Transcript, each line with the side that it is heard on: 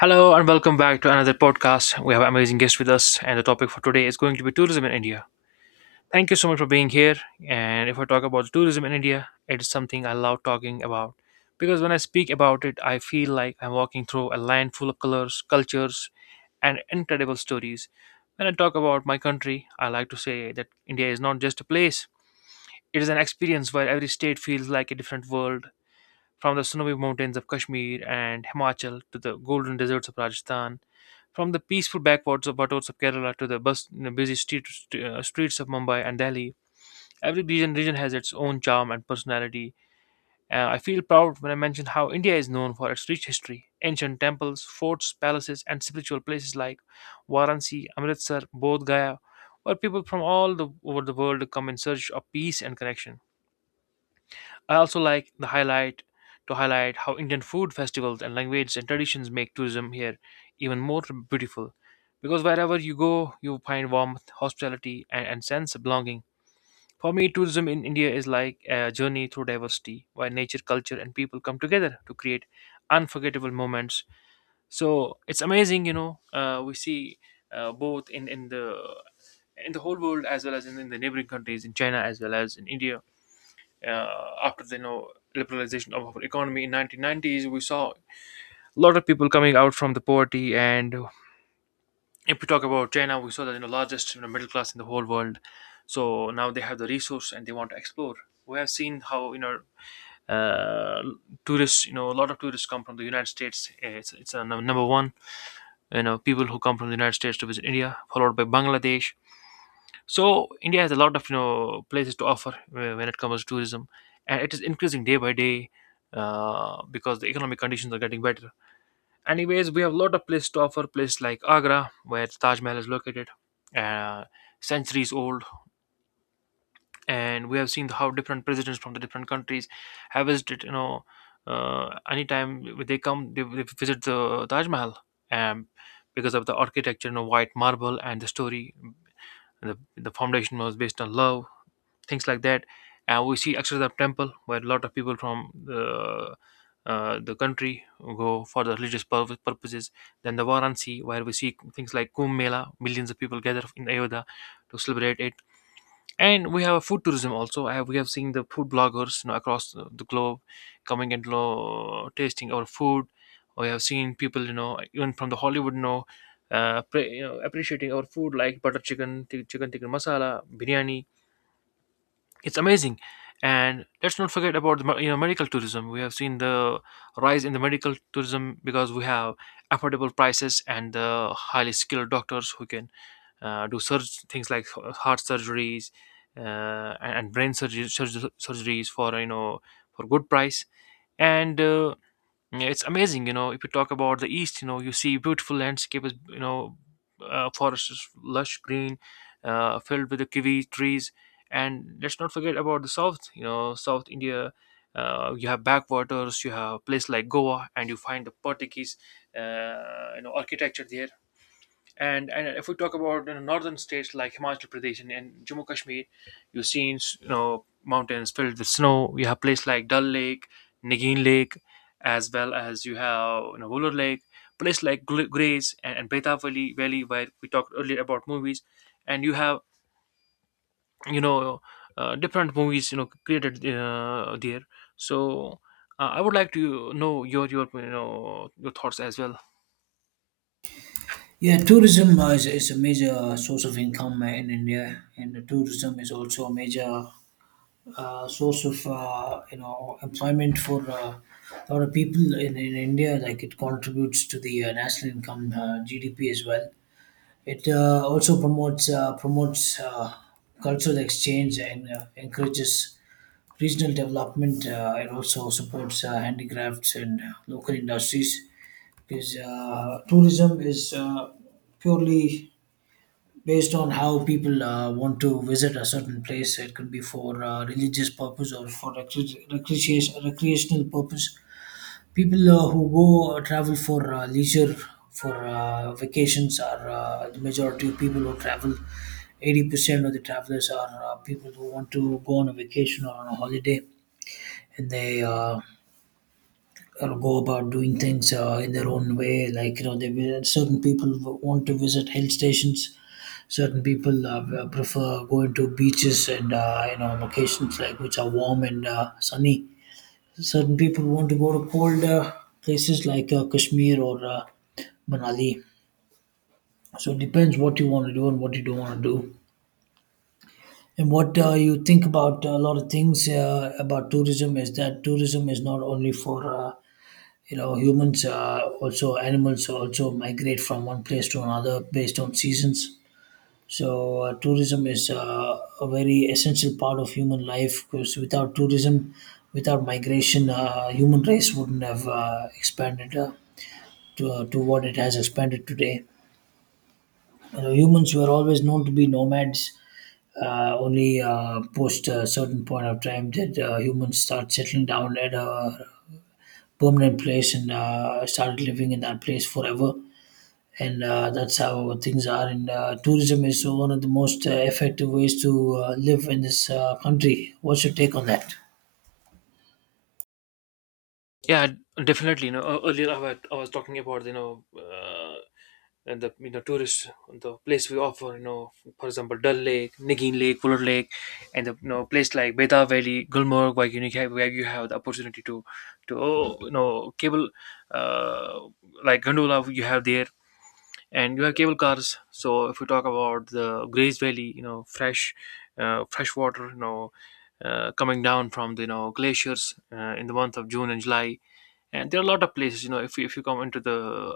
left: Hello and welcome back to another podcast. We have an amazing guest with us, and the topic for today is going to be tourism in India. Thank you so much for being here. And if I talk about tourism in India, it is something I love talking about because when I speak about it, I feel like I'm walking through a land full of colors, cultures, and incredible stories. When I talk about my country, I like to say that India is not just a place, it is an experience where every state feels like a different world. From the snowy mountains of Kashmir and Himachal to the golden deserts of Rajasthan, from the peaceful backwaters of Wattods of Kerala to the busy streets of Mumbai and Delhi, every region has its own charm and personality. I feel proud when I mention how India is known for its rich history, ancient temples, forts, palaces, and spiritual places like Varanasi, Amritsar, Bodh Gaya, where people from all over the world come in search of peace and connection. I also like the highlight to highlight how Indian food, festivals, and language, and traditions make tourism here even more beautiful. Because wherever you go, you find warmth, hospitality, and sense of belonging. For me, tourism in India is like a journey through diversity, where nature, culture, and people come together to create unforgettable moments. So it's amazing. We see both in the whole world as well as in the neighboring countries, in China as well as in India after the liberalization of our economy in 1990s. We saw a lot of people coming out from the poverty, and if we talk about China, we saw that, you know, largest, middle class in the whole world. So now they have the resource and they want to explore. We have seen how, uh, tourists, a lot of tourists come from the United States. It's a number one, people who come from the United States to visit India, followed by Bangladesh. So India has a lot of, places to offer when it comes to tourism, and it is increasing day by day, because the economic conditions are getting better. Anyways, we have a lot of places to offer. Places like Agra, where Taj Mahal is located, uh, centuries old, and we have seen how different presidents from the different countries have visited. Anytime they come, they visit the Taj Mahal, um, because of the architecture, white marble, and the story. The foundation was based on love, things like that. And we see Akshardham Temple, where a lot of people from the country go for the religious purposes. Then the Varanasi, where we see things like Kumbh Mela, millions of people gather in Ayodhya to celebrate it. And we have a food tourism also. We have seen the food bloggers, across the globe, coming and you tasting our food. We have seen people, even from the Hollywood, appreciating our food like butter chicken, chicken tikka masala, biryani. It's amazing. And let's not forget about the medical tourism. We have seen the rise in the medical tourism because we have affordable prices and the highly skilled doctors who can, do things like heart surgeries and brain surgeries for, for good price, and yeah, it's amazing, you know. If you talk about the east, you see beautiful landscapes, forests is lush green, filled with the kiwi trees, and let's not forget about the south. South India, you have backwaters, you have a place like Goa, and you find the Portuguese, architecture there. And if we talk about, northern states like Himachal Pradesh and Jammu Kashmir, you've seen, mountains filled with snow. You have places like Dal Lake, Nagin Lake, as well as you have, Wolar Lake, places like Grays and Beta Valley, where we talked earlier about movies, and you have, you know different movies, created there. So I would like to know your you know your thoughts as well.
right: Yeah, tourism is a major source of income in India, and the tourism is also a major source of employment for a lot of people in India. Like it contributes to the national income, GDP as well. It also promotes cultural exchange and encourages regional development. It also supports handicrafts and local industries because tourism is purely based on how people want to visit a certain place. It could be for religious purpose or for recreation, recreational purpose. People who go travel for leisure, for vacations are the majority of people who travel. 80% of the travelers are people who want to go on a vacation or on a holiday, and they. Or go about doing things in their own way. Like you know they Certain people want to visit hill stations, certain people prefer going to beaches and locations like which are warm and sunny. Certain people want to go to cold places like Kashmir or Manali. So it depends what you want to do and what you don't want to do, and what you think about. A lot of things about tourism is that tourism is not only for humans. Also animals also migrate from one place to another based on seasons. So tourism is a very essential part of human life, because without tourism, without migration, human race wouldn't have expanded to what it has expanded today. You know, humans were always known to be nomads. Only post a certain point of time did humans start settling down at a permanent place and started living in that place forever, and that's how things are. And tourism is one of the most effective ways to live in this country. What's your take on that?
left: Yeah, definitely. Earlier I was talking about, and the tourists, the place we offer, for example, Dal Lake, Nagin Lake, Fuller Lake, and the place like Beta Valley, Gulmarg, where you have the opportunity to cable, uh, like gondola you have there, and you have cable cars. So if we talk about the Grays Valley, fresh water, coming down from the glaciers in the month of June and July, and there are a lot of places, if you come into the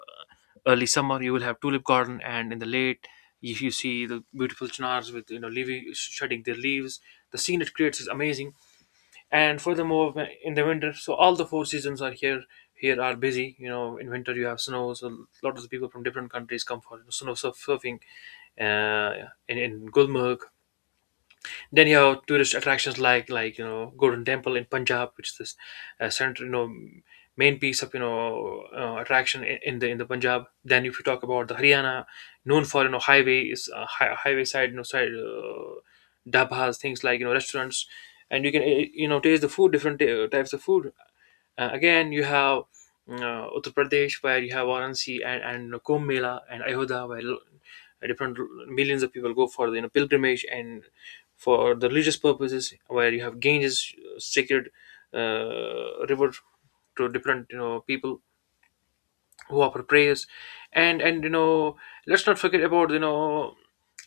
left: early summer, you will have tulip garden, and in the late, if you see the beautiful chinars, with, you know leaving shedding their leaves, the scene it creates is amazing. And furthermore, in the winter, so all the four seasons are Here are busy, in winter, you have snow, so a lot of the people from different countries come for snow surfing, uh, in Gulmarg. Then you have tourist attractions like Golden Temple in Punjab, which is this center you know main piece of, attraction in the Punjab. Then if you talk about the Haryana, known for, highways, highway side, dabas, things like, restaurants, and you can, taste the food, different types of food. Again, you have, Uttar Pradesh, where you have Varanasi and Kumbh Mela and Ayodhya, where different millions of people go for the, pilgrimage and for the religious purposes, where you have Ganges, sacred river, to different, people who offer praise, and let's not forget about,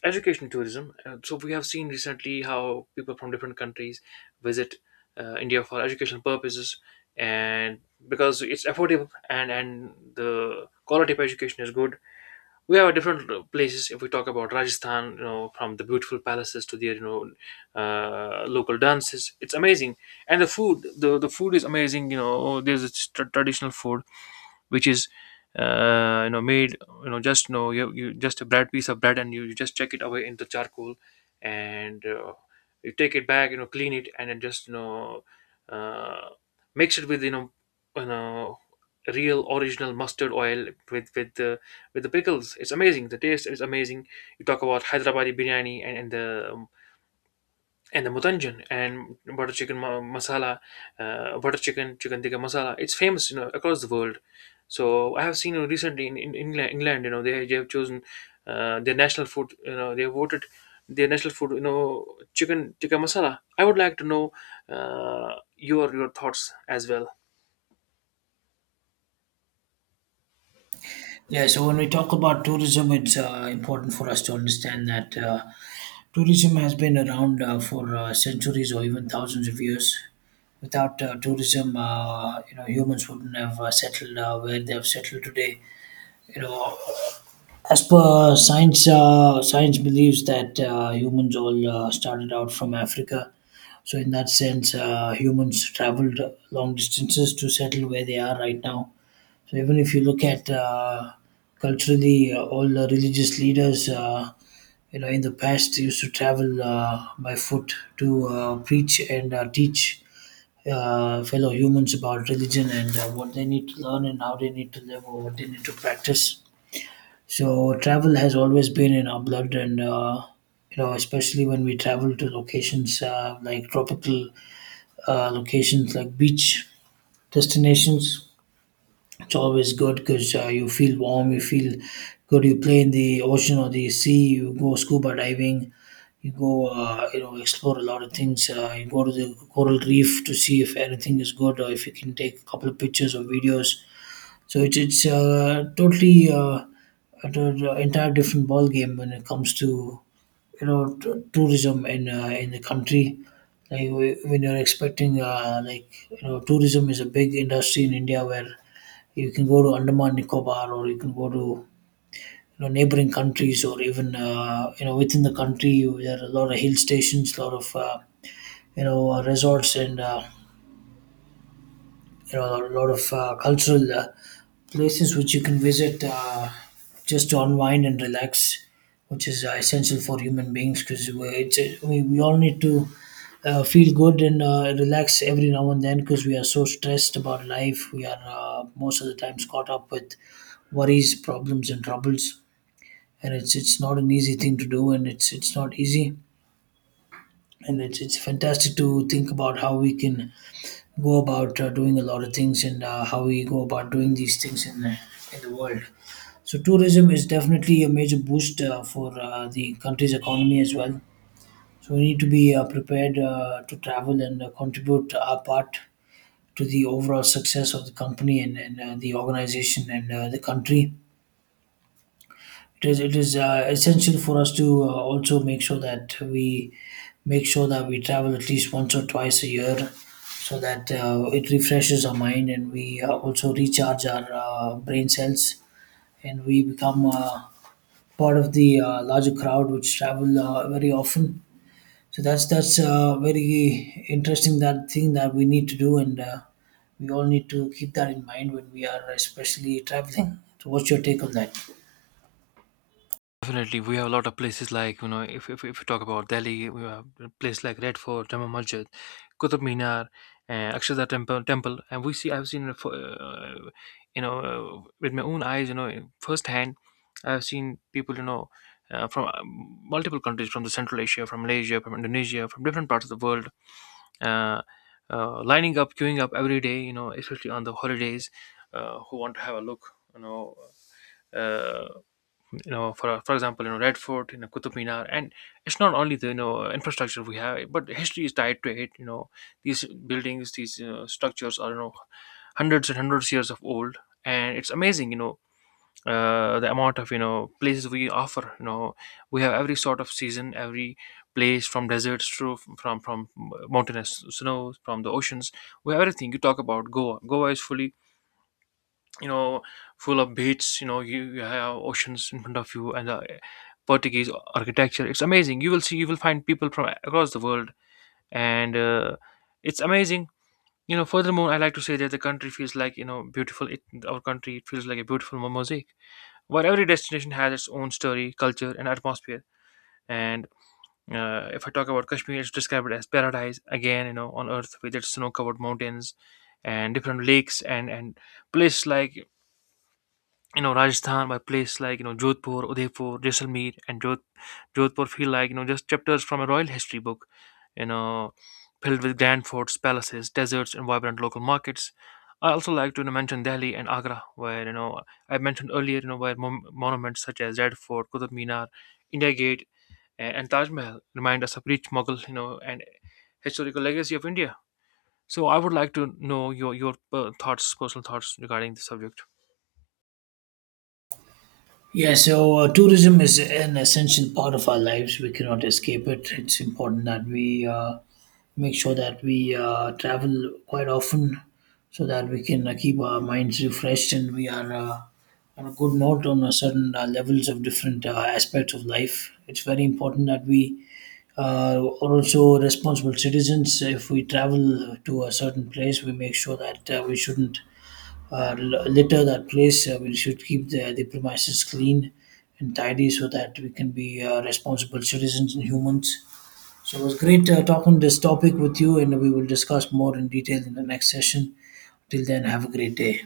left: education tourism. So we have seen recently how people from different countries visit, India for educational purposes, and because it's affordable, and the quality of education is good. We have different places. If we talk about Rajasthan, from the beautiful palaces to their, local dances. It's amazing. And the food, the food is amazing. There's this traditional food, which is, made, just, you just a bread piece of bread, and you just check it away in the charcoal, and you take it back, clean it, and then just, uh, mix it with, you know real original mustard oil with the pickles. It's amazing. The taste is amazing. You talk about Hyderabadi biryani, and the mutanjan, and butter chicken, masala, butter chicken chicken tikka masala. It's famous, across the world. So I have seen, recently in England, they have chosen their national food. They have voted their national food. Chicken tikka masala. I would like to know your thoughts as well.
right: Yeah, so when we talk about tourism, it's important for us to understand that tourism has been around for centuries or even thousands of years. Without tourism, you know, humans wouldn't have settled where they have settled today. You know, As per science, science believes that humans all started out from Africa. So, in that sense, humans traveled long distances to settle where they are right now. So, even if you look at culturally, all the religious leaders, you know, in the past used to travel by foot to preach and teach fellow humans about religion and what they need to learn and how they need to live or what they need to practice. So travel has always been in our blood, and you know, especially when we travel to locations like tropical locations, like beach destinations, it's always good because you feel warm, you feel good. You play in the ocean or the sea, you go scuba diving, you go, explore a lot of things. You go to the coral reef to see if anything is good or if you can take a couple of pictures or videos. So it's totally at an entire different ball game when it comes to tourism in in the country. Like when you're expecting, tourism is a big industry in India, where you can go to Andaman Nicobar or you can go to neighboring countries, or even within the country there are a lot of hill stations, a lot of resorts and a lot of cultural places which you can visit just to unwind and relax, which is essential for human beings, because it's we all need to feel good and relax every now and then, because we are so stressed about life. We are most of the times caught up with worries, problems, and troubles, and it's not an easy thing to do, and it's not easy. And it's fantastic to think about how we can go about doing a lot of things and how we go about doing these things in in the world. So tourism is definitely a major boost for the country's economy as well. So we need to be prepared to travel and contribute our part to the overall success of the company, and the organization and the country. It is essential for us to also make sure that we travel at least once or twice a year, so that it refreshes our mind and we also recharge our brain cells, and we become part of the larger crowd which travel very often. So that's very interesting that thing that we need to do, and we all need to keep that in mind when we are, especially, traveling. So what's your take on that?
left: Definitely, we have a lot of places like, if you talk about Delhi, we have a place like Red Fort, Jama Masjid, Qutub Minar, Akshardha Temple, and I've seen it for, you know, with my own eyes, firsthand. I've seen people, from multiple countries, from the Central Asia, from Malaysia, from Indonesia, from different parts of the world, uh, lining up, queuing up every day, you know, especially on the holidays, who want to have a look, uh, you know for example, Red Fort, Qutub Minar, and it's not only the infrastructure we have, but history is tied to it. These buildings, these, structures, are, hundreds and hundreds years of old. And it's amazing, the amount of, places we offer. We have every sort of season, every place, from deserts to from mountainous snows, from the oceans. We have everything. You talk about Goa. Goa is you know full of beaches. You have oceans in front of you, and the Portuguese architecture. It's amazing. You will find people from across the world, and it's amazing. Furthermore, I like to say that the country feels like, beautiful. It, our country, it feels like a beautiful mosaic, where every destination has its own story, culture, and atmosphere. And if I talk about Kashmir, it's described as paradise again, on earth, with its snow covered mountains and different lakes and places like, Rajasthan, by place like, Jodhpur, Udaipur, Jaisalmer, and Jodhpur feel like, just chapters from a royal history book, you know, filled with grand forts, palaces, deserts, and vibrant local markets. I also like to, mention Delhi and Agra, where, I mentioned earlier, where monuments such as Red Fort, Qutub Minar, India Gate, and Taj Mahal remind us of rich Mughal, and historical legacy of India. So I would like to know your thoughts, personal thoughts, regarding the subject.
right: Yeah, so tourism is an essential part of our lives. We cannot escape it. It's important that we make sure that we travel quite often, so that we can keep our minds refreshed, and we are on a good note, on a certain levels of different aspects of life. It's very important that we are also responsible citizens. If we travel to a certain place, we make sure that we shouldn't litter that place. We should keep the premises clean and tidy, so that we can be responsible citizens and humans. So it was great talking this topic with you, and we will discuss more in detail in the next session. Till then, have a great day.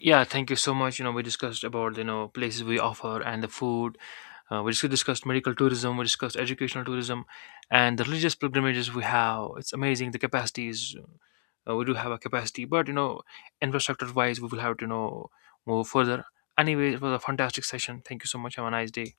left: Yeah, thank you so much. We discussed about, places we offer and the food. We discussed medical tourism. We discussed educational tourism, and the religious pilgrimages we have. It's amazing, the capacities, we do have a capacity, but, infrastructure wise, we will have to, move further. Anyway, it was a fantastic session. Thank you so much. Have a nice day.